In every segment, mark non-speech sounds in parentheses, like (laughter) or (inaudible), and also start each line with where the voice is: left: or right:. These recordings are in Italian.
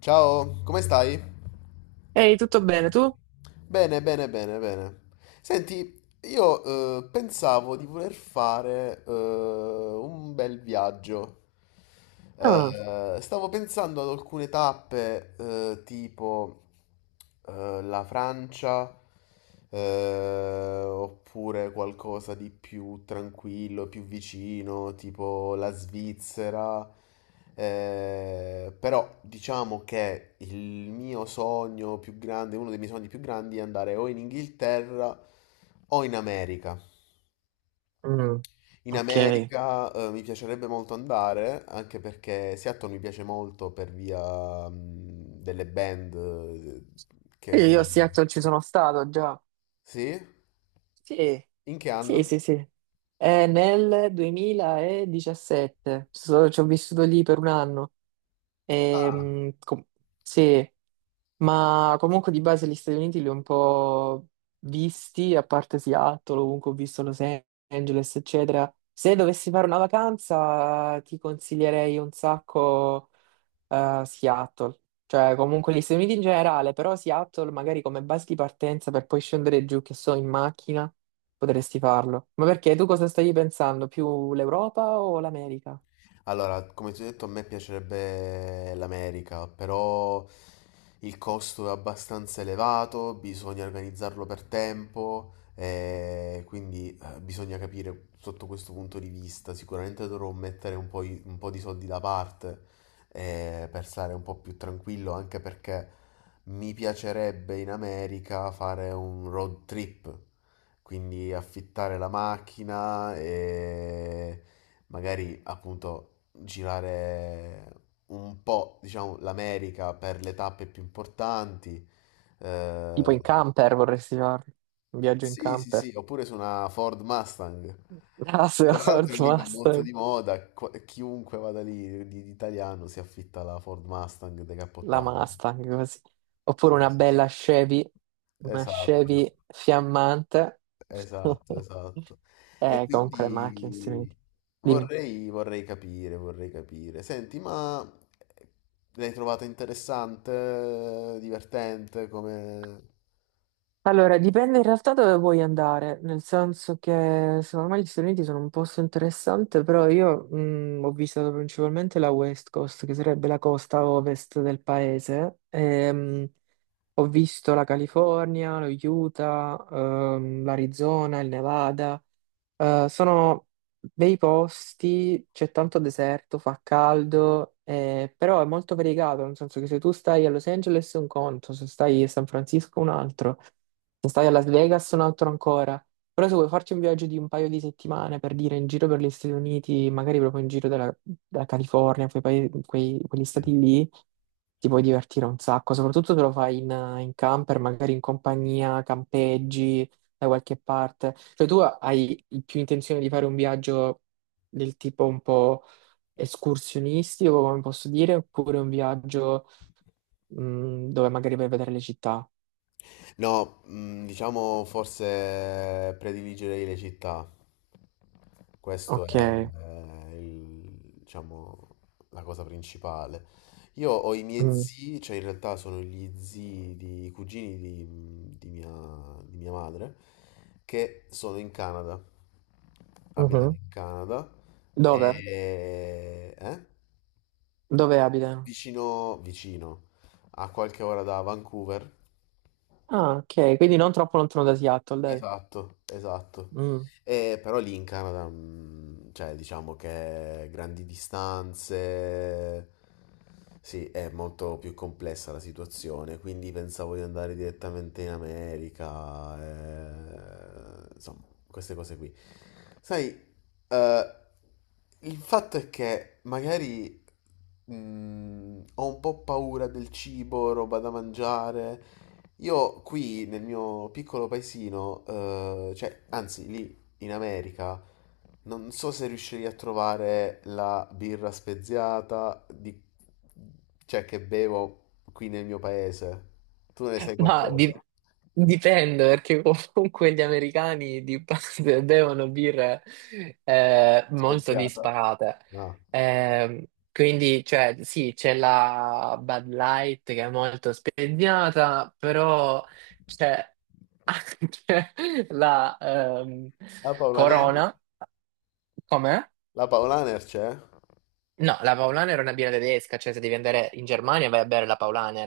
left: Ciao, come stai?
right: Ehi, tutto bene, tu?
left: Bene, bene, bene, bene. Senti, io pensavo di voler fare un bel viaggio.
right: Ah,
left: Stavo pensando ad alcune tappe, tipo la Francia, oppure qualcosa di più tranquillo, più vicino, tipo la Svizzera. Però diciamo che il mio sogno più grande, uno dei miei sogni più grandi è andare o in Inghilterra o in America.
right: mm,
left: In
right: ok. Io,
left: America, mi piacerebbe molto andare, anche perché Seattle mi piace molto per via, delle band che si
right: io a
left: sono.
right: Seattle ci sono stato già.
left: Sì?
right: Sì,
left: In che
right: sì,
left: anno?
right: sì, sì. È nel 2017. Ci ho vissuto lì per un anno.
left: Ah.
right: Ehm, com- sì, ma comunque di base gli Stati Uniti li ho un po' visti, a parte Seattle, ovunque ho visto Los Angeles, eccetera. Se dovessi fare una vacanza, ti consiglierei un sacco. Seattle, cioè comunque gli Stati Uniti in generale, però Seattle magari come base di partenza per poi scendere giù, che so, in macchina, potresti farlo. Ma perché tu cosa stavi pensando? Più l'Europa o l'America?
left: Allora, come ti ho detto, a me piacerebbe l'America, però il costo è abbastanza elevato, bisogna organizzarlo per tempo, e quindi bisogna capire sotto questo punto di vista. Sicuramente dovrò mettere un po', un po' di soldi da parte per stare un po' più tranquillo, anche perché mi piacerebbe in America fare un road trip, quindi affittare la macchina e magari appunto girare un po', diciamo, l'America per le tappe più importanti.
right: Tipo
left: Eh,
right: in camper vorresti farlo? Un viaggio in
left: sì, sì,
right: camper?
left: sì, oppure su una Ford Mustang.
right: (laughs) Ah, se La
left: Tra
right: Ford
left: l'altro lì va molto
right: Mustang,
left: di moda, chiunque vada lì di italiano si affitta la Ford Mustang
right: la
left: decappottabile.
right: Mustang così. Oppure
left: Sì,
right: una
left: sì, sì.
right: bella Chevy, una
left: Esatto.
right: Chevy fiammante.
left: Esatto,
right: (laughs)
left: esatto. E
right: Comunque le macchine, Stati
left: quindi
right: Uniti. Dimmi.
left: vorrei, vorrei capire, vorrei capire. Senti, ma l'hai trovata interessante, divertente, come...
right: Allora, dipende in realtà dove vuoi andare, nel senso che secondo me gli Stati Uniti sono un posto interessante, però io ho visitato principalmente la West Coast, che sarebbe la costa ovest del paese. Ho visto la California, lo Utah, l'Arizona, il Nevada. Sono bei posti, c'è tanto deserto, fa caldo, però è molto variegato, nel senso che se tu stai a Los Angeles è un conto, se stai a San Francisco è un altro, se stai a Las Vegas è un altro ancora. Però se vuoi farci un viaggio di un paio di settimane per dire in giro per gli Stati Uniti, magari proprio in giro della California, quegli stati lì, ti puoi divertire un sacco, soprattutto se lo fai in camper, magari in compagnia, campeggi da qualche parte. Cioè tu hai più intenzione di fare un viaggio del tipo un po' escursionistico, come posso dire, oppure un viaggio dove magari vai a vedere le città.
left: No, mm, diciamo forse prediligerei le città. Questo è,
right: Ok.
left: eh, il- diciamo, la cosa principale. Io ho i miei
right: Mm.
left: zii, cioè in realtà sono gli zii di i cugini di mia madre, che sono in Canada, abitano
right: Mhm.
left: in Canada,
right: Dove?
left: e,
right: Dove abita?
left: vicino, vicino, a qualche ora da Vancouver.
right: Ah, ok, quindi non troppo lontano da Seattle, dai.
left: Esatto, esatto.
right: Mm.
left: E però lì in Canada, mm, cioè diciamo che grandi distanze, sì, è molto più complessa la situazione, quindi pensavo di andare direttamente in America, insomma, queste cose qui. Sai, eh, il fatto è che magari ho un po' paura del cibo, roba da mangiare. Io qui nel mio piccolo paesino, cioè, anzi lì in America, non so se riuscirei a trovare la birra speziata cioè, che bevo qui nel mio paese. Tu ne sai
right: Ma
left: qualcosa?
right: dipende perché (laughs) comunque gli americani di base (laughs) bevono birre molto
left: Speziata?
right: disparate.
left: No.
right: Ehm, quindi, cioè, sì, c'è la Bud Light che è molto spegnata, però c'è anche (laughs) la
left: La Paolaner?
right: Corona, com'è?
left: La Paolaner c'è?
right: No, la Paulaner è una birra tedesca, cioè se devi andare in Germania vai a bere la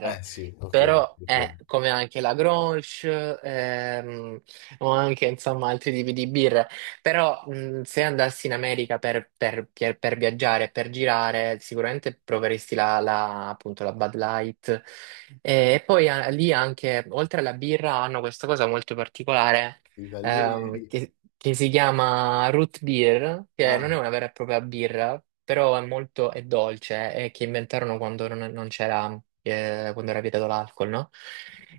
left: Eh sì, ok,
right: però
left: ok.
right: è come anche la Grolsch ehm, o anche insomma altri tipi di birra, però se andassi in America per viaggiare, per girare, sicuramente proveresti appunto la Bud Light e, poi lì anche, oltre alla birra, hanno questa cosa molto particolare
left: I taglieri.
right: che si chiama root beer, che non
left: Ah,
right: è una vera e propria birra, però è molto è dolce e che inventarono quando non c'era, quando era vietato l'alcol, no?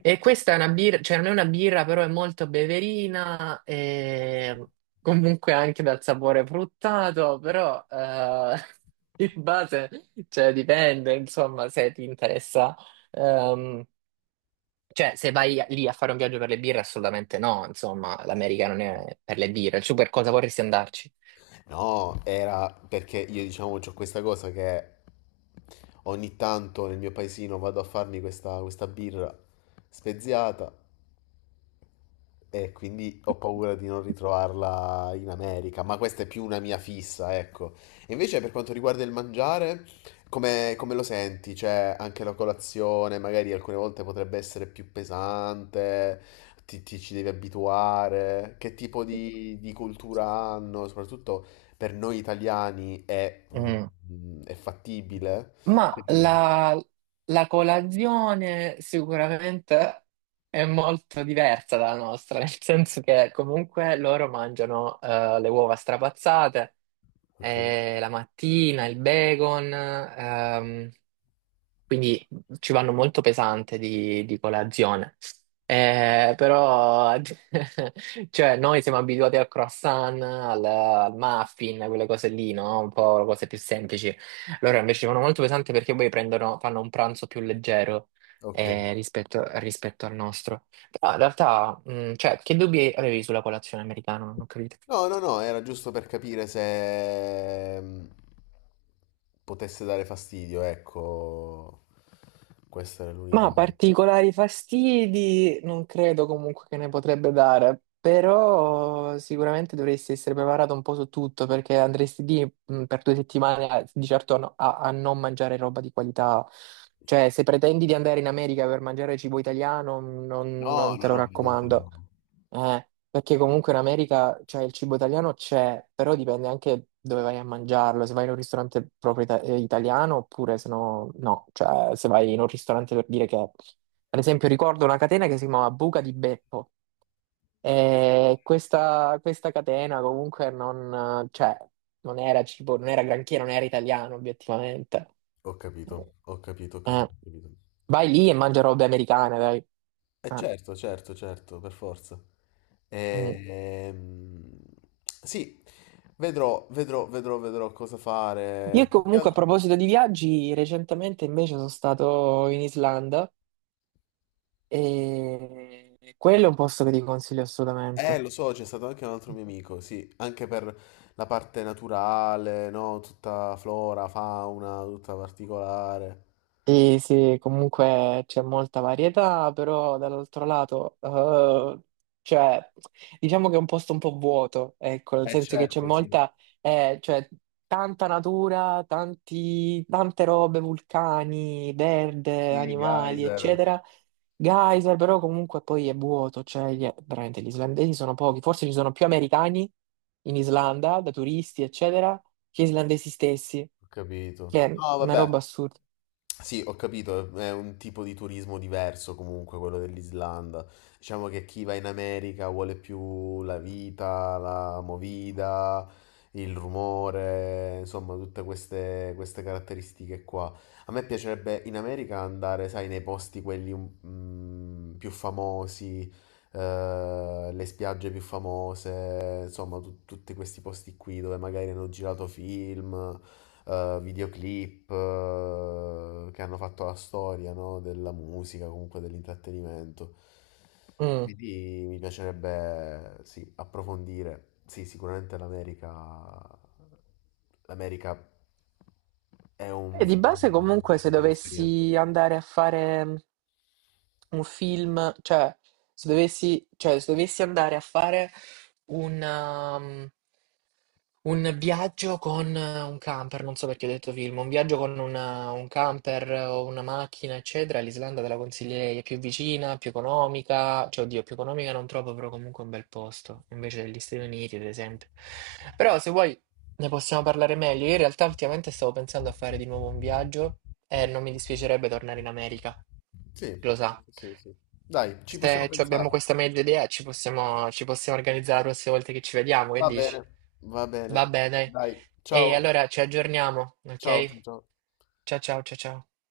right: E questa è una birra, cioè non è una birra, però è molto beverina e comunque anche dal sapore fruttato, però (laughs) in base, cioè dipende, insomma, se ti interessa. Ehm, cioè, se vai lì a fare un viaggio per le birre, assolutamente no, insomma, l'America non è per le birre. Su per cosa vorresti andarci?
left: no, era perché io diciamo ho questa cosa che ogni tanto nel mio paesino vado a farmi questa, questa birra speziata e quindi ho paura di non ritrovarla in America, ma questa è più una mia fissa, ecco. E invece per quanto riguarda il mangiare, come, come lo senti? Cioè, anche la colazione magari alcune volte potrebbe essere più pesante, ti ci devi abituare, che tipo di cultura hanno, soprattutto per noi italiani è,
right: Mm.
left: è fattibile? Che
right: Ma
left: dici?
right: la colazione sicuramente è molto diversa dalla nostra, nel senso che comunque loro mangiano le uova strapazzate,
left: Ok.
right: la mattina il bacon, quindi ci vanno molto pesante di colazione. Però, (laughs) cioè, noi siamo abituati al croissant, al muffin, quelle cose lì, no? Un po' cose più semplici. Loro invece ci vanno molto pesanti perché poi prendono, fanno un pranzo più leggero
left: Ok.
right: rispetto al nostro. Però in realtà, cioè, che dubbi avevi sulla colazione americana? Non ho capito.
left: No, no, no, era giusto per capire se potesse dare fastidio, ecco. Questa era l'unica.
right: Ma particolari fastidi non credo comunque che ne potrebbe dare, però sicuramente dovresti essere preparato un po' su tutto perché andresti lì per 2 settimane di certo a, no- a- a non mangiare roba di qualità. Cioè, se pretendi di andare in America per mangiare cibo italiano, non,
left: No,
right: non te
left: no, no,
right: lo
left: ovviamente
right: raccomando.
left: no.
right: Perché comunque in America, cioè, il cibo italiano c'è, però dipende anche dove vai a mangiarlo, se vai in un ristorante proprio italiano oppure se no, no, cioè se vai in un ristorante per dire che, ad esempio, ricordo una catena che si chiamava Buca di Beppo e questa catena comunque non era cibo, non era granché, non era italiano obiettivamente.
left: Ho capito, ho capito, ho
right: Eh,
left: capito, ho capito.
right: vai lì e mangia robe americane, dai.
left: Eh
right: Eh,
left: certo, certo, certo, per forza.
right: mm.
left: Ehm, sì, vedrò, vedrò, vedrò, vedrò cosa fare.
right: Io
left: Più che
right: comunque a
left: altro-
right: proposito di viaggi, recentemente invece sono stato in Islanda e quello è un posto che ti consiglio assolutamente.
left: Lo so, c'è stato anche un altro mio amico, sì, anche per la parte naturale, no? Tutta flora, fauna, tutta particolare.
right: Sì, sì, comunque c'è molta varietà, però dall'altro lato, cioè, diciamo che è un posto un po' vuoto, ecco, nel
left: Eh
right: senso che c'è
left: certo, sì.
right: molta, cioè, tanta natura, tanti, tante robe, vulcani, verde,
left: Sì,
right: animali,
left: geyser. Ho
right: eccetera. Geyser, però comunque poi è vuoto, cioè, veramente gli islandesi sono pochi, forse ci sono più americani in Islanda, da turisti, eccetera, che islandesi stessi,
left: capito.
right: che è
left: No,
right: una roba
left: vabbè.
right: assurda.
left: Sì, ho capito, è un tipo di turismo diverso comunque quello dell'Islanda. Diciamo che chi va in America vuole più la vita, la movida, il rumore, insomma, tutte queste, queste caratteristiche qua. A me piacerebbe in America andare, sai, nei posti quelli mm, più famosi, le spiagge più famose, insomma, tutti questi posti qui dove magari hanno girato film videoclip che hanno fatto la storia, no? Della musica, comunque dell'intrattenimento.
right: Mm.
left: Quindi mi piacerebbe, sì, approfondire. Sì, sicuramente l'America, l'America è un
right: E di base
left: sicuramente una
right: comunque se
left: bella esperienza.
right: dovessi andare a fare un film, cioè, se dovessi andare a fare un, um, un viaggio con un camper, non so perché ho detto film, un viaggio con un camper o una macchina, eccetera, l'Islanda te la consiglierei, è più vicina, più economica, cioè oddio, più economica non trovo, però comunque è un bel posto, invece degli Stati Uniti, ad esempio. Però se vuoi. Ne possiamo parlare meglio. Io in realtà ultimamente stavo pensando a fare di nuovo un viaggio e non mi dispiacerebbe tornare in America,
left: Sì,
right: lo sa.
left: sì, sì, sì. Dai, ci possiamo
right: Se ci abbiamo
left: pensare.
right: questa meglio idea ci possiamo organizzare la prossima volta che ci vediamo, che
left: Va bene,
right: dici?
left: va bene.
right: Va bene. Dai.
left: Dai,
right: E
left: ciao,
right: allora ci aggiorniamo,
left: ciao,
right: ok?
left: ciao.
right: Ciao ciao ciao ciao.